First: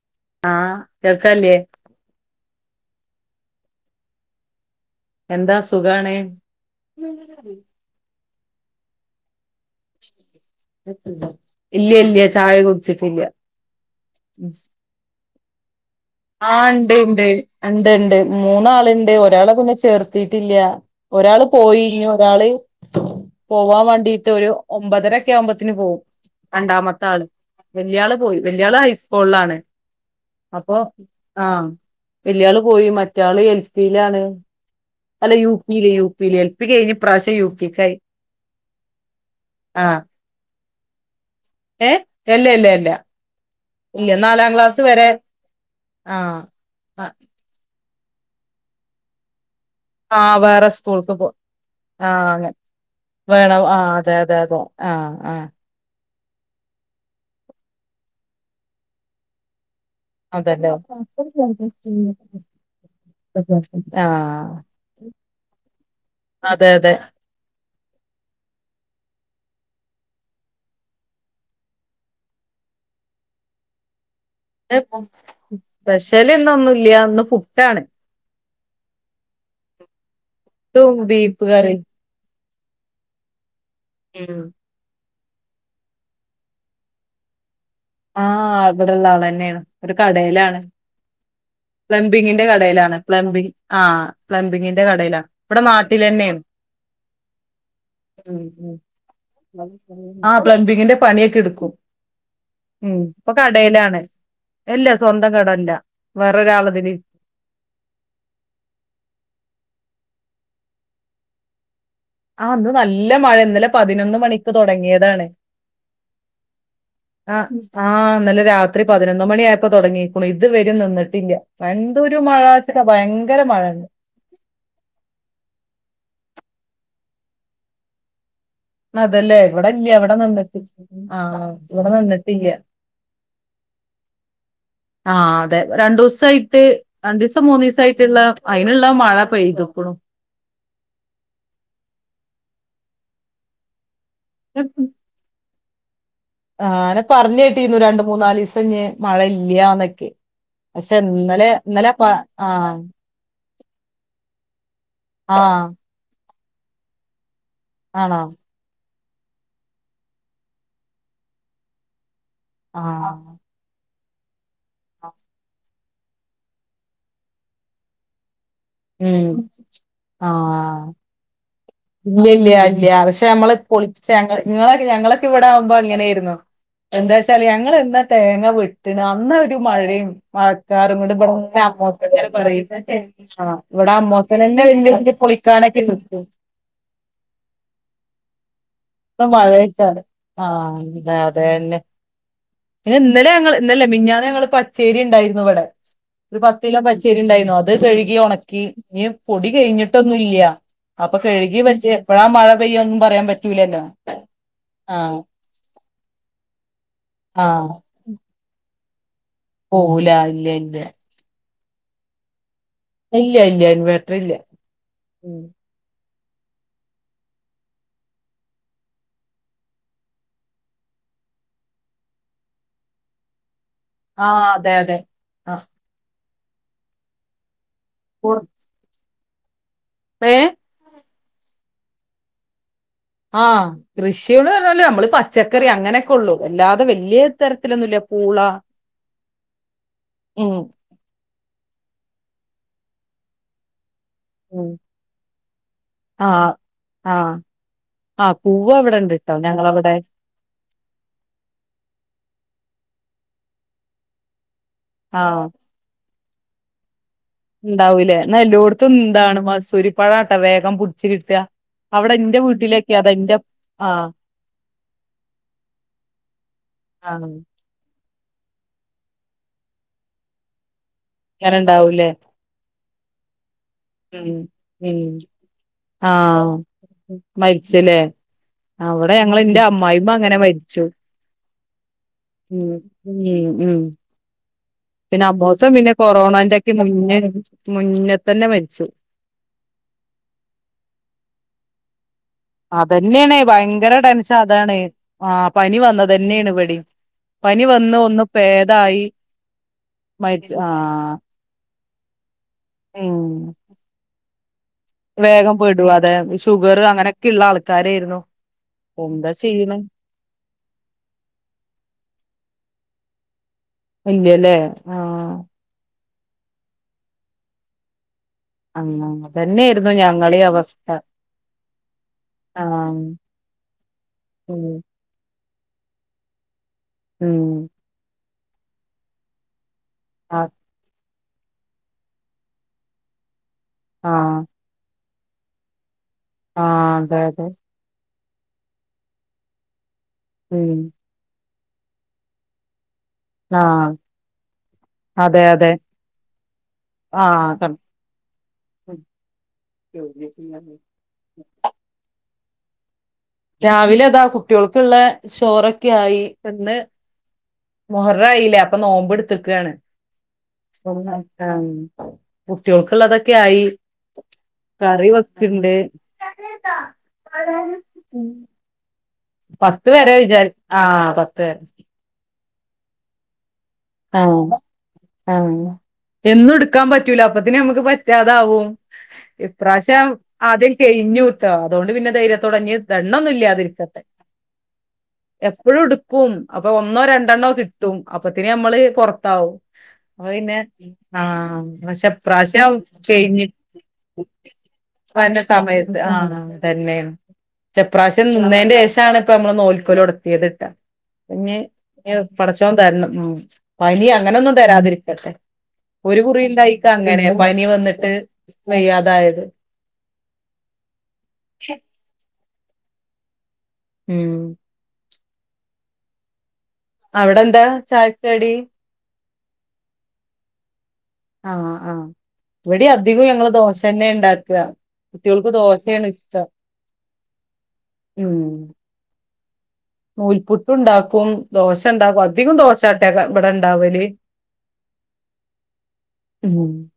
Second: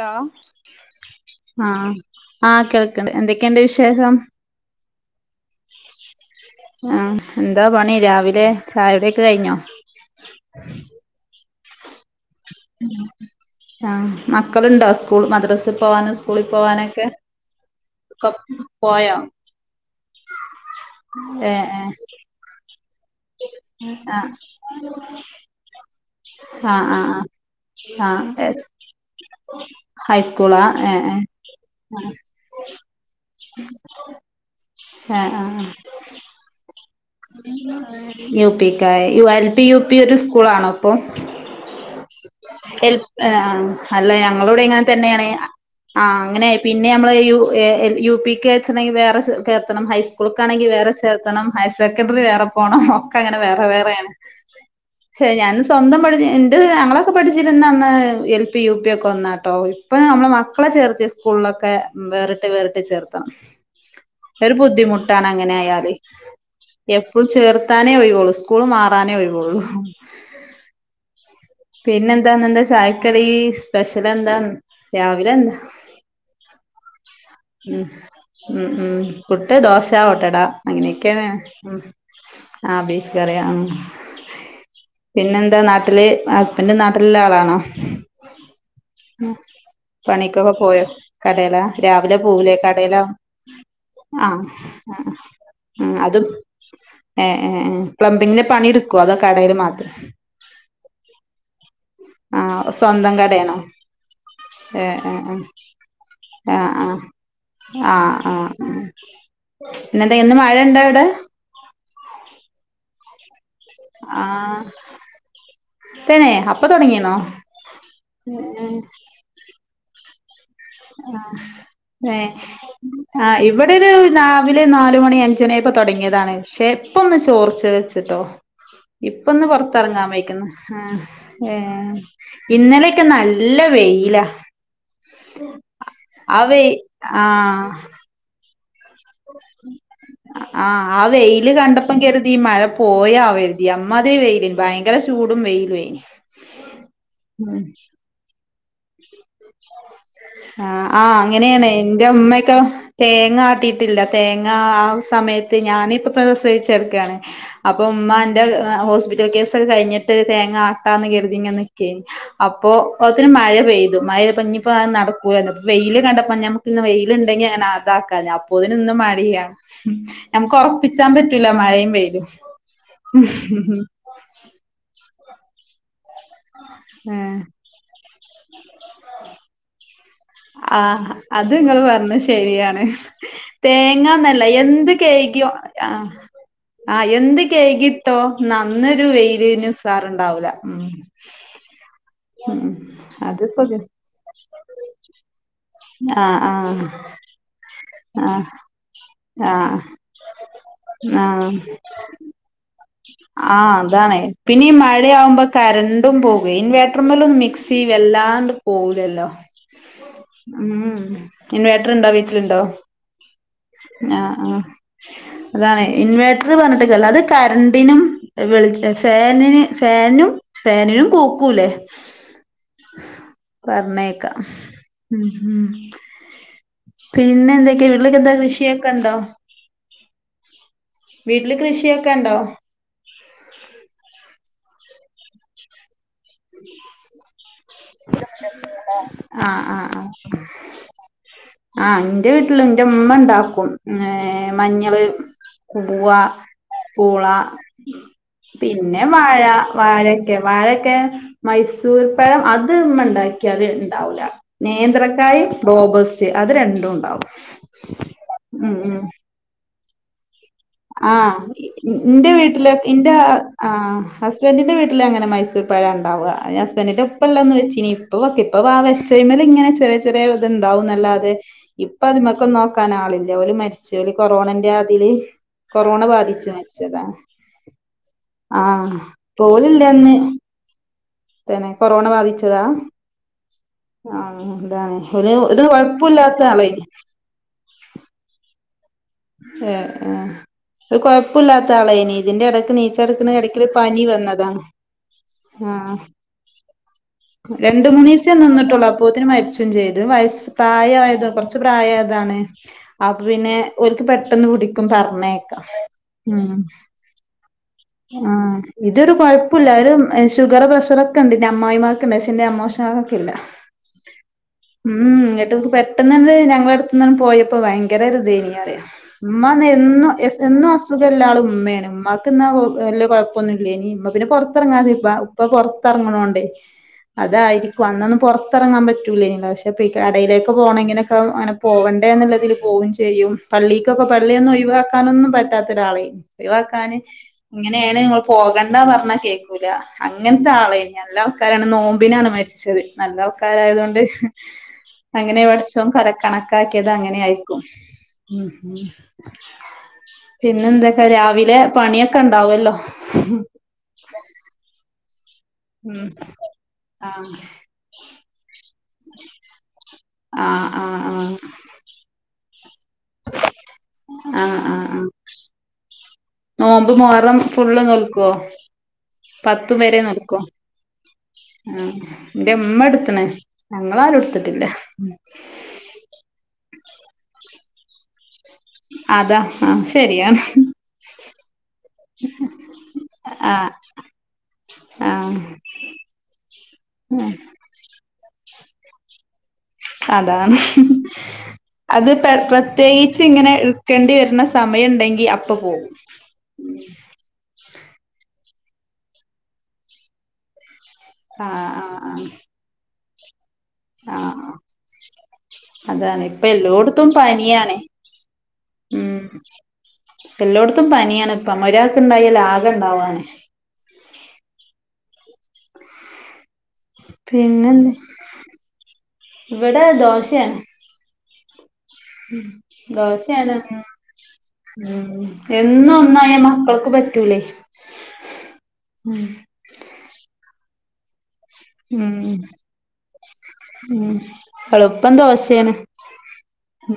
Hello ആഹ് കേൾക്കല്ലേ ആഹ് ആഹ് കേൾക്ക്ണ്ട് എന്തെക്കേണ്ട് വിശേഷം? എന്താ സുഖാണ് ആഹ് എന്താ പണി രാവി ത്തെ ചായുടിയൊക്കെ കഴിഞ്ഞോ? ഇല്ല്യ ഇല്ല്യ ചായ കുട്ച്ചിട്ടില്ല്യാ ആഹ് ഉം മക്കളുണ്ടോ സ്കൂൾ മദ്രസിൽ പോവാനും സ്കൂളിൽ ആഹ് ഇണ്ട് പോവാനൊക്കെ ഇണ്ട് ആഹ് ഇണ്ട് ഇണ്ട് ഉം ഒക്കെ മൂന്നാള്ണ്ട് പോയോ ഒരാള് പിന്നെ ചേർ ത്തിട്ടില്ല ഒരാള് ഏഹ് പോയി ഞ്ഞ് ഏഹ് ഒരാള് പോവാ ആഹ് വാണ്ടീട്ടൊരു ഒമ്പതരക്ക്യാവുമ്പോത്തിന് പോവും ആഹ് രണ്ടാമത്താള് ആഹ് വെല്ല്യാള് ആഹ് പോയി ആഹ് വെല്ല്യാള് ഹൈസ്ക്കൂള്ലാണ് ഹൈസ്കൂളാ അപ്പോ ഏഹ് ആ ഏഹ് വല്യാള് പോയി, മറ്റാള് എൽ പീലാണ്. അല്ല ഏഹ് യു ആഹ് പീല് യു പീല് എൽ പ്പി കഴിഞ്ഞ്. ഇപ്രാവശ്യം യു പിക്കായി യു പി ക്കായി. എൽ പി യു പി ആഹ് ഒരു സ്കൂളാണോ ഇപ്പോ? ഏഹ്? ഇല്ല ഇല്ല ഇല്ല എൽ ഏഹ്? ഇല്ല അല്ല നാലാം ഞങ്ങളുടെ ക്ലാസ് ഇങ്ങനെ വരെ തന്നെയാണ് ആ ആഹ് അങ്ങനെ പിന്നെ ആ നമ്മള് യു എൽ യു പിക്ക് വെച്ചണങ്കി വേറെ കേർത്തണം ആ, ഹൈസ്കൂൾക്കാണെങ്കി വേറെ സ്കൂൾക്ക് പോ ചേർത്തണം ഹൈ- ആ സെക്കന്റെറി വേറെ അങ്ങനെ പോണം ഒക്കെങ്ങനെ വേണം വേറെ ആ വേറെയാണ് അതെ അതെ അതെ ആ ശേ ആ ഞാൻ സ്വൻ- ന്തപഴിഞ്ഞ് എണ്ട് ഞങ്ങളൊക്കെ പഠിച്ചിരിന്ന അന്ന് എൽ പി യു പി ഒക്കെ ഒന്നാട്ടോ. അപ്പൊ നമ്മള് മക്കളെ അതല്ലേ ചേർത്ത് സ്കൂളിലൊക്കെ വേറിട്ട് വേറിട്ട് ചേർത്താം ആ ഒരു ബുദ്ധിമു- മുട്ടാണ് അങ്ങനെ ആയാല് അതെ അതെ എപ്പു ചേർ - ത്താനേ ഒഴിവോള്ളൂ സ്കൂള് മാറാനേ ഒഴിവോള്ളൂ. പിന്നെന്താന്ന എന്താ ചായക്കറി സ്പെഷ്യൽ? ന്നെ എന്താ രാവിലെ എന്താ സ്പെഷ്യൽ ഇന്നൊന്നുല്ല ഇന്ന് പുട്ടാണ് ഉം. ഉം ഉം പുട്ട്, ദോശ, ഓട്ടട പുട്ടും അങ്ങനെയൊക്കെയാന് ബീഫ് ഉം. കറിയും ആഹ് ബീഫ്കറിയാ. ഉം. പിന്നെന്താ നാട്ടില് ഹസ്ബന്റ് നാട്ടിലുള്ള ആളാണോ? ആ ഇവിടെള്ള ആളെന്നെയാണ് ഒരു പണിക്കൊക്കെ കടയിലാണ് പോയോ കടേല രാവിലെ പ്ലംബിങ്ങിന്റെ പൂവലേക്ക കടയിലാണ് കടേല പ്ലംബിങ് ആ ആഹ് പ്ലംബിങ്ങിന്റെ കടയിലാണ് ഇവിടെ ആഹ് അതും നാട്ടിലെന്നെയാണ് ഏഹ് ഏഹ് ഏഹ് ഉം പ്ലംബിങ്ങന് പണി ഉം എടുക്കുവോ അതോ കടേൽ മാത്രം ആ പ്ലംബിങ്ങിന്റെ പണിയൊക്കെ എടുക്കും ആഹ് ഒസ് ഉം സ്വന്തം ഇപ്പൊ കടയാണോ കടയിലാണ് ഇല്ല ഏഹ് ഏഹ് സ്വന്തം കടല്ല ഏഹ് ആഹ് വേറൊരാളതില് ആഹ്. ആഹ് ആഹ് ആഹ് എന്നിട്ട് ഇന്ന് മഴ ഇണ്ടോ അവിട്? ആഹ് ഇന്ന് നല്ല മഴ ഇന്നലെ പതിനൊന്ന് മണിക്ക് ആഹ് തുടങ്ങിയതാണ്. തന്നെ അപ്പൊ തൊടങ്ങിണോ ആഹ് ആഹ് ഇന്നലെ രാത്രി പതിനൊന്ന് മണി ആയപ്പോ തൊടങ്ങീകുണു നിന്നിട്ടില്ല വ ഏഹ് ആഹ് ഇവിടെ ഒരു രാവിലെ നാലുമണി അഞ്ചുമണി ആയപ്പോ തുടങ്ങിയതാണ്. പക്ഷെ ഇപ്പൊന്ന് ചോർച്ച് വെച്ചിട്ടോ. അതല്ലേ ഇപ്പൊന്ന് ഇവിടെ ഇല്ല പുറത്തിറങ്ങാൻ ഇവിടെ വയ്ക്കുന്ന് നിന്നിട്ട് ആഹ് ഇവിടെ ഏഹ് നിന്നിട്ടില്ല ഇന്നലെയൊക്കെ നല് ല്ല വെയില ആഹ് അതെ രണ്ടോസായിട്ട് രണ്ടീസം മൂന്നീസായിട്ട്ള്ള ആഹ് ആഹ് വെയില് കണ്ടപ്പം കരുതി ഈ മഴ പോയാവെര്തി അം മതിരി വെയിലേന് ഭയങ്കര ചൂടും വെയിലു ഏഞ് ആനെ പർഞേട്ടീന്നു രണ്ട് മൂന്നാലീസം ഞ് മഴയില്യാ ന്നൊക്കെ ആഹ് ആഹ് അങ്ങനെണ് എന്റെ മ്മയൊക്കെ ആഹ് തേങ്ങ ആട്ടിയിട്ടില്ല തേങ്ങ ആഹ് മയത്ത് ആഹ് ഞാനിപ്പ പ്രസവിച്ചക്കാണ് അപ്പൊ ആണോ ഉമ്മന്റെ എഹ് ഹോസ്പി റ്റൽ കേസൊക്കെ കഴിഞ്ഞിട്ട് തേങ്ങ ആട്ടാന്ന് കരുതി ങ്ങെൻ നിക്കേഞ്ഞി അപ്പോ ഒത്തിന് ആഹ് മഴ പെയ് ത് മയെ പഞ്ഞിപ്പോ ആഹ് നടക്കുലല്ലോ പ് വെയില് കണ്ടപ്പോ ഞമ്മുക്ക് ഇന്ന് വെയില്ണ്ടെങ്കി അങ്ങനെ അതാക്കാഞ് അപ് പോതിനിന്നും മഴ ഉം പെയ്യാ ഞമുക്ക് ആഹ് ഒറപ്പിച്ചാൻ പറ്റൂല മഴയെ ഇല്ല ഇല്ല ഇല്ല പക്ഷെ യമ്മള് പൊളിച്ച യങ്ങ ങ്ങളൊക്കെ ഞങ്ങളൊക്കെ ഇവിടെ ആഉമ്പോ ഇങ്ങനെയിരുന്നു. ഏഹ് എന്താച്ചാല് ഞങ്ങള് എന്നാ തേങ്ങ വിട്ടിണ് അന്നൊരു മഴയും മഴക്കാരും കൂടെ ഇവടെങ്ങ പ് പർഞ്ഞെ ശരിയാണ്. ഇവിടെ അമ്മോസൻ തേങ്ങന്നല്ല തന്നെ എന്ത് വല്യ വല്യ കയ്ക്യോ പൊളിക്കാനൊക്കെ ആഹ് നിക്കും ആഹ് എന്ത് കെയ്കിട്ടോ ന്നാ ന്നൊരു ഇന്ന് വെയില് ന് സാറുണ്ടാഊല ഉം തേന്നെ ഉം പിന്നെ ഇന്നലെ യങ്ങള് അതിപ്പോ ഇന്നലെ മിഞാന്ന് ഞങ്ങള് പച്ചേരി ണ്ടായിരുന്നു വെ ആഹ് ഒരു പത്ത് കിലോ ആഹ് പച്ചേരി ണ്ടായിരുന്നു അത് കഴുകി ആഹ് ഉണക്കി ഞ് പൊടി ആഹ് കഴിഞ്ഞിട്ടൊന്നുല്ല്യ. അപ്പൊ ആഹ് കഴുകി വെച്ചേ എപ്പഴാ മഴ പെയ്യൊന്നും പറയാൻ പ ആഹ് അതാണേ പിന്നെ ഈ മഴയാകുമ്പോ കറണ്ടും പോകേ. ഇൻവേർട്ടർമേലും ആഹ് മിക്സി വല്ലാണ്ട് പോവു ലല്ലോ പോവൂല ഇല്ല ഇല്ല ഇൻവേർട്ടർ ഇണ്ടോ വീട്ടില്ണ്ടോ? ഇല്ല, ഇല്ല ഇൻവേർട്ടർ ഇല്ല ആഹ് ആഹ് അതാണ്. ഇൻവേട്ടറ് പർഞ്ഞിട്ട് കാര്യ ഇല്ല അത് കരണ്ടിനും വെളി ഫേനിന് ഫേനും ഫേനും. നും കൂക്കൂലേ? പർണെക്കാ ആഹ് അതെ അതെ ഉം ഉം ആഹ് പിന്നെ എന്തെക്കെ? കിണറിലെക്ക എന്താ കൃഷി? ഇണ്ടോ? [unintelligible] വീട്ടില് കൃഷിയൊക്കെ ഇണ്ടോ? ആഹ് കൃഷിള്ർഞ്ഞാല് നമ്മള് ഈ പച്ചക്കറി അങ്ങനെ [inaudible] പൂള ആഹ് ആഹ് ആഹ് ഉം ആ ഇന്റെ വീട്ടില് ഇന്റെ ഇമ്മ ഇണ്ടാക്കും. ഏഹ് ഉം മഞ്ഞള്, കുവ്വ, ആഹ് പൂള ആഹ് ആഹ് പൂവ് അവിടെ പിന്നെ ഉണ്ട് ട്ടോ വാഴ ഞങ്ങളവിടെ വാഴെക്കെ വാഴെക്കെ മൈസൂർ പഴം അത് ഇമ്മ ഇണ്ടാക്കിയാൽ ഇണ്ടാവൂല. ആഹ് നേന്ത്രക്കായിം റോബസ് റ്റ് അത് രണ്ടും ഇണ്ടാവും ഇണ്ടാവുലെ ഇന്നാ എല്ലോട്ത്തും ഇണ്ടാവ്ണ് മസൂരിപ്പഴാണ് ആ ഇന്റെ എന്റെ വീട്ടിലൊക്കെ അതാ ഇന്റെ ആ എന്റെ ആ ആഹ് ഹസ്ബൻഡിന്റെ വീട്ടിൽ അങ്ങനെ മൈസൂർ പഴാ ഇണ്ടാവാ അയ് ഹസ്ബന്ഡറിന്റെ ഉപ്പ ആഹ് ഇള്ള അന്ന് വെച്ചിനി ഇപ്പ വെക്ക ഇപ്പ വാ വെച്ചഴ്മൽ ഇങ്ങനെ ചെറിയ ചെറിയ ഇത്ണ്ടാവും നല്ലാതെ അങ്ങനെ ഇപ്പ ഉണ്ടാവൂലേ അത്‌മക്ക് നോ ക്കാനാളില്ല ഓൽ മരച്ച് ഓൽ കൊറോണന്റെ ആതിൽ ആ മരിച്ച്‌ലെ ആഹ് അവ്ടെ ഞങ്ങൾ ഇന്റെ അമ്മായിമ്മ പോലില്ലന്ന് അങ്ങനെ മരിച്ച് തന്നെ കൊറോണ ബാധിച്ചതാ ഉം ഉം ഉം ആഹ് ഇതാണ് പിന്നെ ഒരു ഒരു അമ്മേസം പിന്നെ കൊഴപ്പുല്ലാത്ത കൊറോണന്റെക്കെ ആളേനി മുന്നേ മുന്നേ തന്നെ മര് ഏ ആ ഒരു കൊഴപ്പുല്ലാത്ത ആളെയ്നി ഇതിന്റെ എടക്ക് നീച്ച് നടക്ക്ണ് അതന്നെയാണ് എടക്കില് ഭയങ്കര പനി ടെൻഷൻ വന്നതാണ് അതാണ് ആഹ് ആ പനി വന്നത് തന്നെയാണ് ഇവിടേം പനി രണ്ട് വന്ന് ഒന്ന് മൂന്നിസെ നിന്നിട്ടൊള്ളു പേതായി അപ്പത്തിന് മരിച്ചും ചെയ്ത് വയസ് മരിച്ചു ആഹ് പ്രായായതുആ കൊർച്ച് പ്രായയാതാ താണ് അപ്പൊ ഉം പിന്നെ ഓൽക്ക് പെട്ടെന്ന് പുടി ക്കും പർണെക്ക വേഗം പെടും അതെ ഉം ഷുഗർ അങ്ങനെയൊക്കെ ഉള്ള ആൾക്കാരായിരുന്നു ആ ഇതൊരു എന്താ കൊഴപ്പും ഇല്ലാ ചെയ്യണെ ഒരു ഷുഗർ പ്രഷർ ഒക്കെ ഇണ്ട് ഇന്റെ അമ്മായിമ്മാക്ക് ഇണ്ട് പക്ഷെ ഇന്റെ അമ്മോശം കാക്കാക്ക് ഇല്ല ഇല്ലല്ലേ ഉം ആഹ് ഇന്നട്ടും പെട്ടെന്നാണ്ട് ഞങ്ങളെ എട്ത്ത്ന്നാണ്ട് പോയപ്പോ ഭയങ്കര ഒരു ഇതെയ്നി [unintelligible] ഉമ്മാ പർണാ എന്നും ഞങ്ങളീം എന്നും അവസ്ഥ അസുഖം ഇല്ല ആൾ ഇമ്മെയാണ് ഇമ്മാക്ക്ന്നാ ആഹ് വല്ല്യ കുഴപ്പൊന്നു ഇല്ലെയ്നി ഇമ്മ പി പിന്നെ ഉം പൊറത്തെറങ്ങാതെ ആയി ബാ ഇപ്പ പൊർത്തറങ്ങ്ണോണ്ടേ ഉം അതായിരിക്കും അന്നൊന്നും പൊറത്തെറങ്ങാൻ പറ്റൂലെയ്നി പിന്നപ്പി ആഹ് കടയിലേക്ക് പോണെ ഇങ്ങനെയൊക്കെ അങ്ങനെ പോവണ്ടേ എന്നതിൽ പോവും ചെയ്യും പള്ളിക്കൊക്കെ ആഹ് പള്ളിയൊന്നും ഒഴിവാക്കാനൊന്നും പറ്റാത്ത ഒരാളെയിനി ആഹ് ഒഴിവാക്കാന് അതെ അതെ ഇങ്ങനെയാണ് പ പോകണ്ടാ പറഞ്ഞാ കേക്കൂല അങ്ങൻത്തെ ഉം ആളെയിനി നല്ല ആൾക്കാരാണ് നോമ്പിനാണ് മരിച്ചത് നല്ല ആഹ് ആൾക്കാരായതൊണ്ട് അങ്ങനെ അതെ അതെ പടച്ചോൻ കര കണക്കാക്കിയത് അങ്ങനെ ആഹ് ആയിരിക്കും ക ഉം പിന്നെ എന്തൊക്കെ രാവിലെ പണിയൊക്കെ ഇണ്ടാവല്ലോ രാവിലെ താ കുട്ടൊൾക്കുള്ളെ ചോറൊക്കെ ഉം ആയി ഇന്ന് ആഹ് മൊഹററായിലെ അപ്പൊ നോമ്പ് ഇടത്ത്ക്കാണ് ആഹ് ആഹ് ആഹ് [unintelligible] ആ കുട്ടോൾക്ക് ഇള്ളതൊക്കെ ആയി ആഹ് ആഹ് ആഹ് കറി വെക്ക്ണ്ട് നോമ്പ് മുഹറം ഫുള്ള് നോൽക്കോ പത്തു പത്ത് വെരെ വരെ നോൽക്കോ വിചാരി ആഹ് പത്ത് വരെ ആ ഇന്റെ ഇമ്മ ഇട്ത്ത്ണ് ഞങ്ങൾ ആരും ആഹ് ഇട്ത്തിട്ടില്ല ക്കാൻ പറ്റൂല അപ്പത്തിന് അമ്മക്ക് പറ്റാ അതാ ആഹ് ഇപ്രാവശ്യം ശരിയാണ് ആദ്യം കെഴിഞ്ഞുട്ടോ അതോണ്ട് പിന്നെ ധൈര്യത്തോടെ ഇഞ് ദണ്ണൊന്നും ആഹ് ഇല്ലതിരിക്കട്ടെ [inaudible] ആഹ് എപ്പളുംട്ക്കും. അപ്പൊ ഒന്നോ രണ്ടെണ്ണോ കിട്ടും. അപ്പത്തിന് നമ്മള് പൊറത്താവും. അപ്പ അതാണ് പിന്നെ ആ പക്ഷെ അത് പെ ഇപ്രാവശ്യം പ്രത്യേകിച്ച് ഇങ്ങനെ [unintelligible] ഇട്ക്കേണ്ടി വരുന്ന സമയണ്ടെങ്കി വന്ന അപ്പ പോകും. സമയത്ത് ആ തന്നെ ഇപ്രാശ്യം നിന്നേ- ദേശാണ് ഇപ്പ നമ്മള് നോൽക്കോലൊടത്തിയത് ട്ടോ പിന്നെ ആഹ് ആഹ് ആഹ് പടച്ചോൻ തരണം. പനി അങ്ങനെ ആഹ് ഒന്നും തരാതിരിക്കട്ടെ. ആഹ് ഒരു അതാണ് ഇപ്പ എല്ലോട്ത്തും കുറിണ്ടായിക്കങ്ങനെ പനി പനിയാണ്. വന്നിട്ട് ഉം വയ്യാതായത്. എല്ലോട്ത്തും പനിയാണ് ഇപ്പ ഒരാക്ക് ഇണ്ടായാല് ആകെ ണ്ടാവാണ് ഉം അവിടെ എന്താ പിന്നെന്ത് ചായക്കടി ഇവിടെ ദോശേണ്. ആഹ് ആഹ് ഇവിടെ അധികം ഞങ്ങള് ദോശയാണ് ദോശ തന്നെ ഉണ്ടാക്കുക ഉം കുട്ടികൾക്ക് എന്നും ദോശയാണ് ഒന്നായ മക്കൾ- പറ്റൂലേ മ് ഉം നൂൽപുട്ട് ഉണ്ടാക്കും. ദോശ ഉം ഇണ്ടാവും അധികം ദോശാട്ടെ ഇവിടെ ഇണ്ടാവല്. ഉം ഉ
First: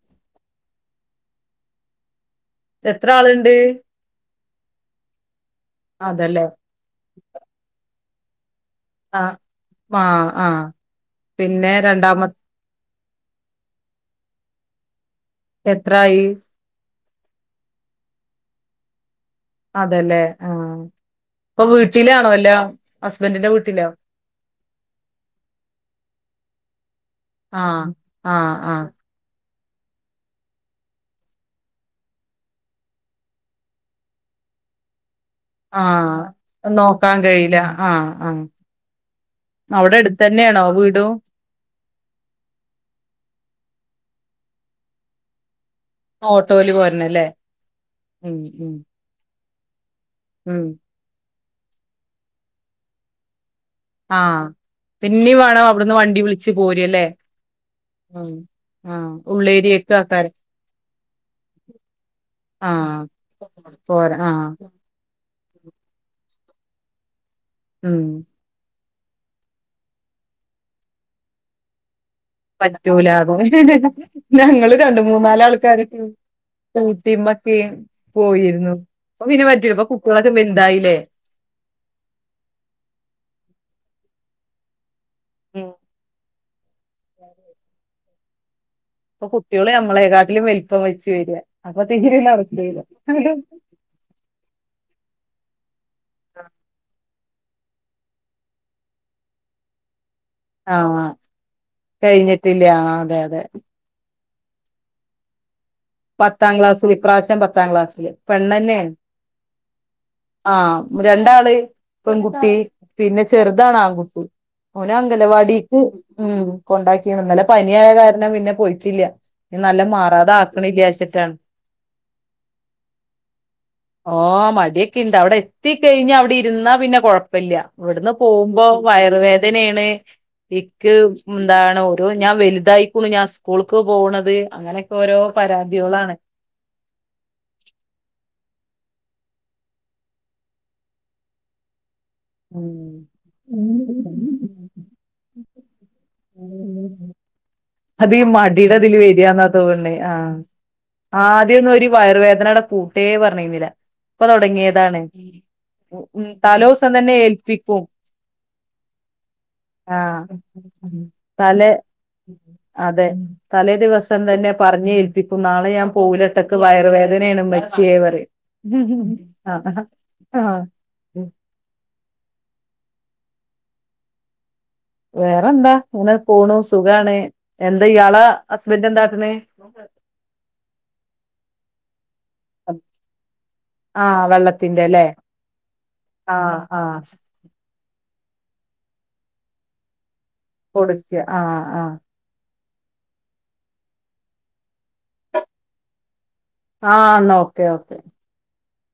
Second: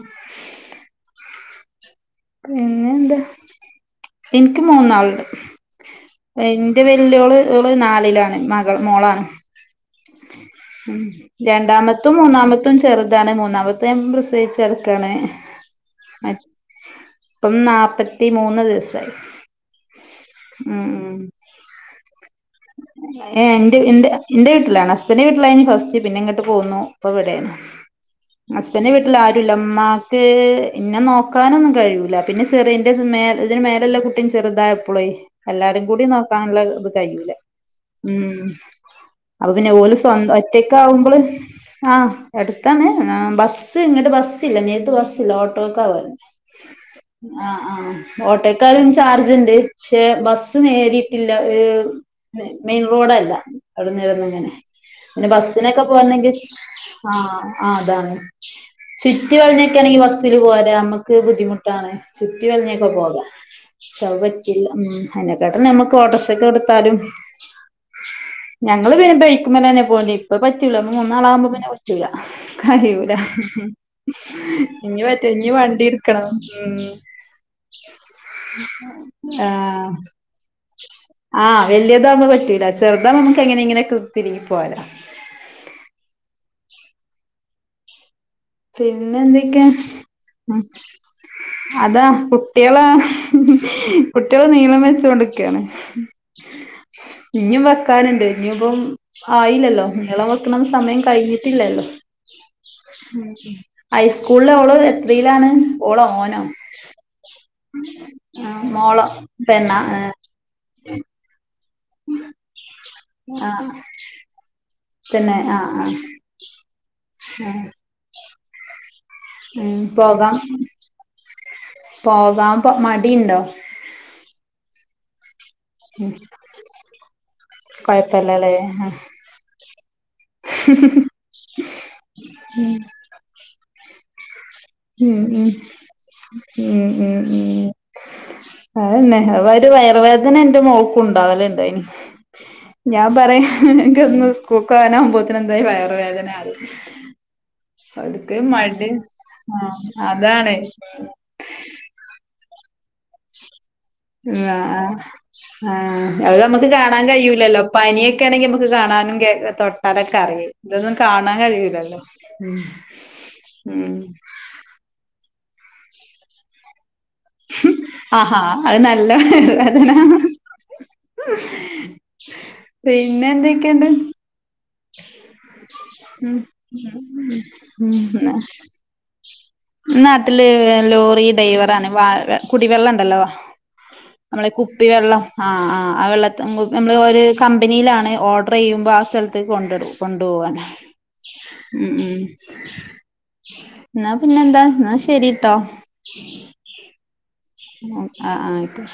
എത്ര ആളുണ്ട്? ൻക്ക് മൂന്നാള്ണ്ട്. അതല്ലേ ന്റെ വെല്യോള് നാലിലാണ് മക- മോളാണ് ആഹ് ആഹ് ആഹ് ഉം പിന്നെ രണ്ടാമത്തും രണ്ടാമത്തെ മൂന്നാമത്തും ചെറുതാണ് മൂന്നാമത്തെ ഞ പ്രസ- തെര്ക്കാണ് എത്രായി. ഇപ്പം നാല്പ്പത്തി മൂന്ന് ദിവസായി. അതെല്ലേ ആ ഉം ഇപ്പൊ വീട്ടിലാണല്ലോ ഏ ന്റെ ന്റെ വീട്ടിലാണ് ഹസ്ബൻന്റെ വീട്ടിലായിന്ന് ഫസ്റ്റ് പിന്നെ ഇങ്ങോട്ട് പോന്നു പ്പൊ വിടെണ്. ആഹ് ആഹ് ആഹ് ഹുസ്ബൻഡ വീട്ടില് ആ. മ്മാക്ക് ഇന്നെ നോക്കാനൊന്നും കഴൂല പിന്നെ ചെറന്റെ ഇതിന്റെ മേലെല്ലെ കുട്ട- ചെറുതായപ്പോള എല്ലാരും കൂടി നോക്കാനുള്ള ഇത് കയൂല. ല്ല ആ ആ അപ്പൊ പിന്നെ ഓല സ്വന്തം ഒറ്റക്ക ആവുമ്പോൾ ആ എടുത്താണ് ബസ്സ് ഇങ്ങട്ട് ബസ്- ട്ടില്ല നേരിട്ട് ബസ്സില്ല ഓ ഓട്ടോക്ക ആ ഓട്ടോയില് പോരണല്ലേ ആ ആ ഉം ഉം ഓട്ടോക്കാരും ചാർജ് ണ്ട്. പക്ഷെ ബസ് ഉം നേരിട്ടില്ല ഏ മെയിൻ റോഡല്ല. അവിടുന്ന് ആഹ് ഇടന്നിങ്ങനെ. പിന്നെ പിന്നീ വേണം ബസ്സിനൊക്കെ അവിടുന്ന് വണ്ടി പോന്നെങ്കിൽ വിളിച്ച് പോരല്ലേ ആ ആ അതാണ് ഉം ആഹ് ചുറ്റി വള്ഞ്ഞൊക്കെ- ഉള്ളേരിയക്ക് ഈ ബസ്സിൽ ആക്കാരം പോരാ നമ്മുക്ക് ബുദ്ധിമുട്ടാണ് ചുറ്റി വള്ഞ്ഞൊക്കെ ആഹ് പോകാം- ച പോര ആഹ് പറ്റില്ല ഉ അതിനെക്കാട്ടെ നമ്മുക്ക് ഓട്ടർ സക്ക് കൊടുത്താലും. ഉം ഞങ്ങള് ബൈക്ക്മ്മെന്നെ പോണ്ട് ഇപ്പ പറ്റൂല മൂന്നാളാകുമ്പോ പിന്നെ- റ്റൂല കഴൂല പറ്റൂലാതെ ഞങ്ങള് രണ്ട് ഇനി പറ്റ ഇനി മൂന്നാലാൾക്കാര് വണ്ടി എടുക്കണം ഉ- [unintelligible] പോയിരുന്നു പ്പൊ പിന്നെ പറ്റൂല്ല പ്പൊ ആഹ് കുട്ട്യാളൊക്കെ വെല്തായ് ല്ലേ. ആഹ് വലിയതാവ്പോ പറ്റൂല ചെറുതാ നമുക്ക് എങ്ങനെ ഇങ്ങനെ തിരികി പോര ഉം [inaudible] പിന്നെ ഇപ്പൊ എന്തൊക്കെയാ കുട്ടികള് നമ്മളെക്കാട്ടിലും വലിപ്പം വെച്ച് വരിക അപ്പൊ അതാ തീരെ കുട്ട്യാ നടക്കൂല ളാ- കുട്ടികളെ നീളം വെച്ചു കൊണ്ടക്കണ്. ആ ഇനും വെക്കാനുണ്ട്. ഇനിപ്പം ആയില്ലല്ലോ. നീളം വെക്കണ സമയം ആഹ് കഴിഞ്ഞിട്ടില്ലല്ലോ. കഴിഞ്ഞിട്ടില്ല ആഹ് അതെ അതെ ഹൈസ്കൂളില ഓള് എത്രേലാണ്? പത്താം ക്ലാസ് വിപ്രാവശ്യം പത്താം ക്ലാസ്സില് ആഹ് പെണ്ന്നെയാണ് മോളോ പെണ്ണാ ആഹ് ആ രണ്ടാള് ഇപ്പൺകുട്ടി പിന്നെ ആഹ് ചെറുതാണ് ആൺകുട്ടി ഓന പിന്നെ ആഹ് അംഗലവാടിക്ക് ആഹ് ഉം കൊണ്ടാക്കിന്നല്ല ആഹ് പനിയായ കാരണം പിന്നെ പോയിട്ടില്ല ഉം നല്ല മാറാതെ ആ ച്ചിട്ടം പോകാ പ മടീണ്ടോ ണ്ട് അവിടെ കത്തി കഴിഞ്ഞ അവിടെ ഇരുന്നാ പിന്നെ കൊഴപ്പമില്ല ഇവിടുന്ന് കൊഴപ്പല്ലല്ലേ പോകുമ്പോ ആഹ് വയുവേദനയാണ് എക്ക് എന്താണ് ഓരോ ഞാൻ ഉം വലുതായിക്കണു ഞാൻ സ്കൂൾക്ക് പോകണത് അങ്ങനെയൊക്കെ ഓരോ ഉം ഉം പരാതികളാണ് ഉംഉം ഉം അതന്നെ അവ ഒരു വയറവേദന എന്റെ മോക്ക്ണ്ടാവലുണ്ടായിനി ഉം. ഞാൻ പറയാ എ സ്കൂൾക്ക വാനാാവുമ്പോത്തിന എന്തായ വയറ വേദന [unintelligible] അത് മടിലതില് വരിയാെന്നാ ആഹ് തോന്നണേ ആ അതാണ് ആ ആദ്യംൊന്നും ഒരു വയറുവേദനയുടെ കൂട്ടേ പറഞ്ഞിരുന്നില്ല ഇപ്പൊ തുടങ്ങിയതാണ് ആ ഉം അത് നമുക്ക് തലോസം കാണാൻ തന്നെ കഴിയൂലല്ലോ ഏൽപ്പിക്കും പനിയൊക്കെ ആണെങ്കി നമുക്ക് കാണാനും തൊട്ടാലൊക്കെ ആഹ് അറിയേ ഇതൊന്നും കാണാൻ തലേ കഴിയലല്ലോ ഉം അതെ തലേ ഉം ദിവസം തന്നെ പറഞ്ഞഞ് ഏൽപ്പിക്കും നാളെ ഞാൻ പോകലിട്ടക്ക് വയർ വ താനെ മച്ചിയേ പറയും ആഹാ അത് നല്ല വയറുവേദന ആ പിന്നെ എന്തൊക്കെയണ്ട് വേറെ എന്താ ഇങ്ങനെ പോണു സുഖാണ് എന്താ ഇയാളാ ഉം ഹസ്ബൻഡ എന്താട്ടന് നാട്ടില് ലോറി ഡ്രൈവറണ് വ കുടിവെള്ളംണ്ടല്ലോ ആഹ് നമ്മളെ വെള്ളത്തിന്റെ കുപ്പി ല്ലേ വെള്ളം ആ ആ ആ വെള്ളത്തി ആഹ് നമ്മള് ആഹ് ഒരു കമ്പനിയിലാണ് ഓർഡർ ചെയ്യുമ്പോ ആ സ്ഥലത്തേക്ക് കൊണ്ട കൊണ്ടു പോവാ കൊടുക്ക ആഹ് ഉം ആഹ് ഉം എന്നാ പിന്നെന്താ എന്നാ ശരിട്ടോ ആ നോക്ക ആ ആ ആയിക്കോ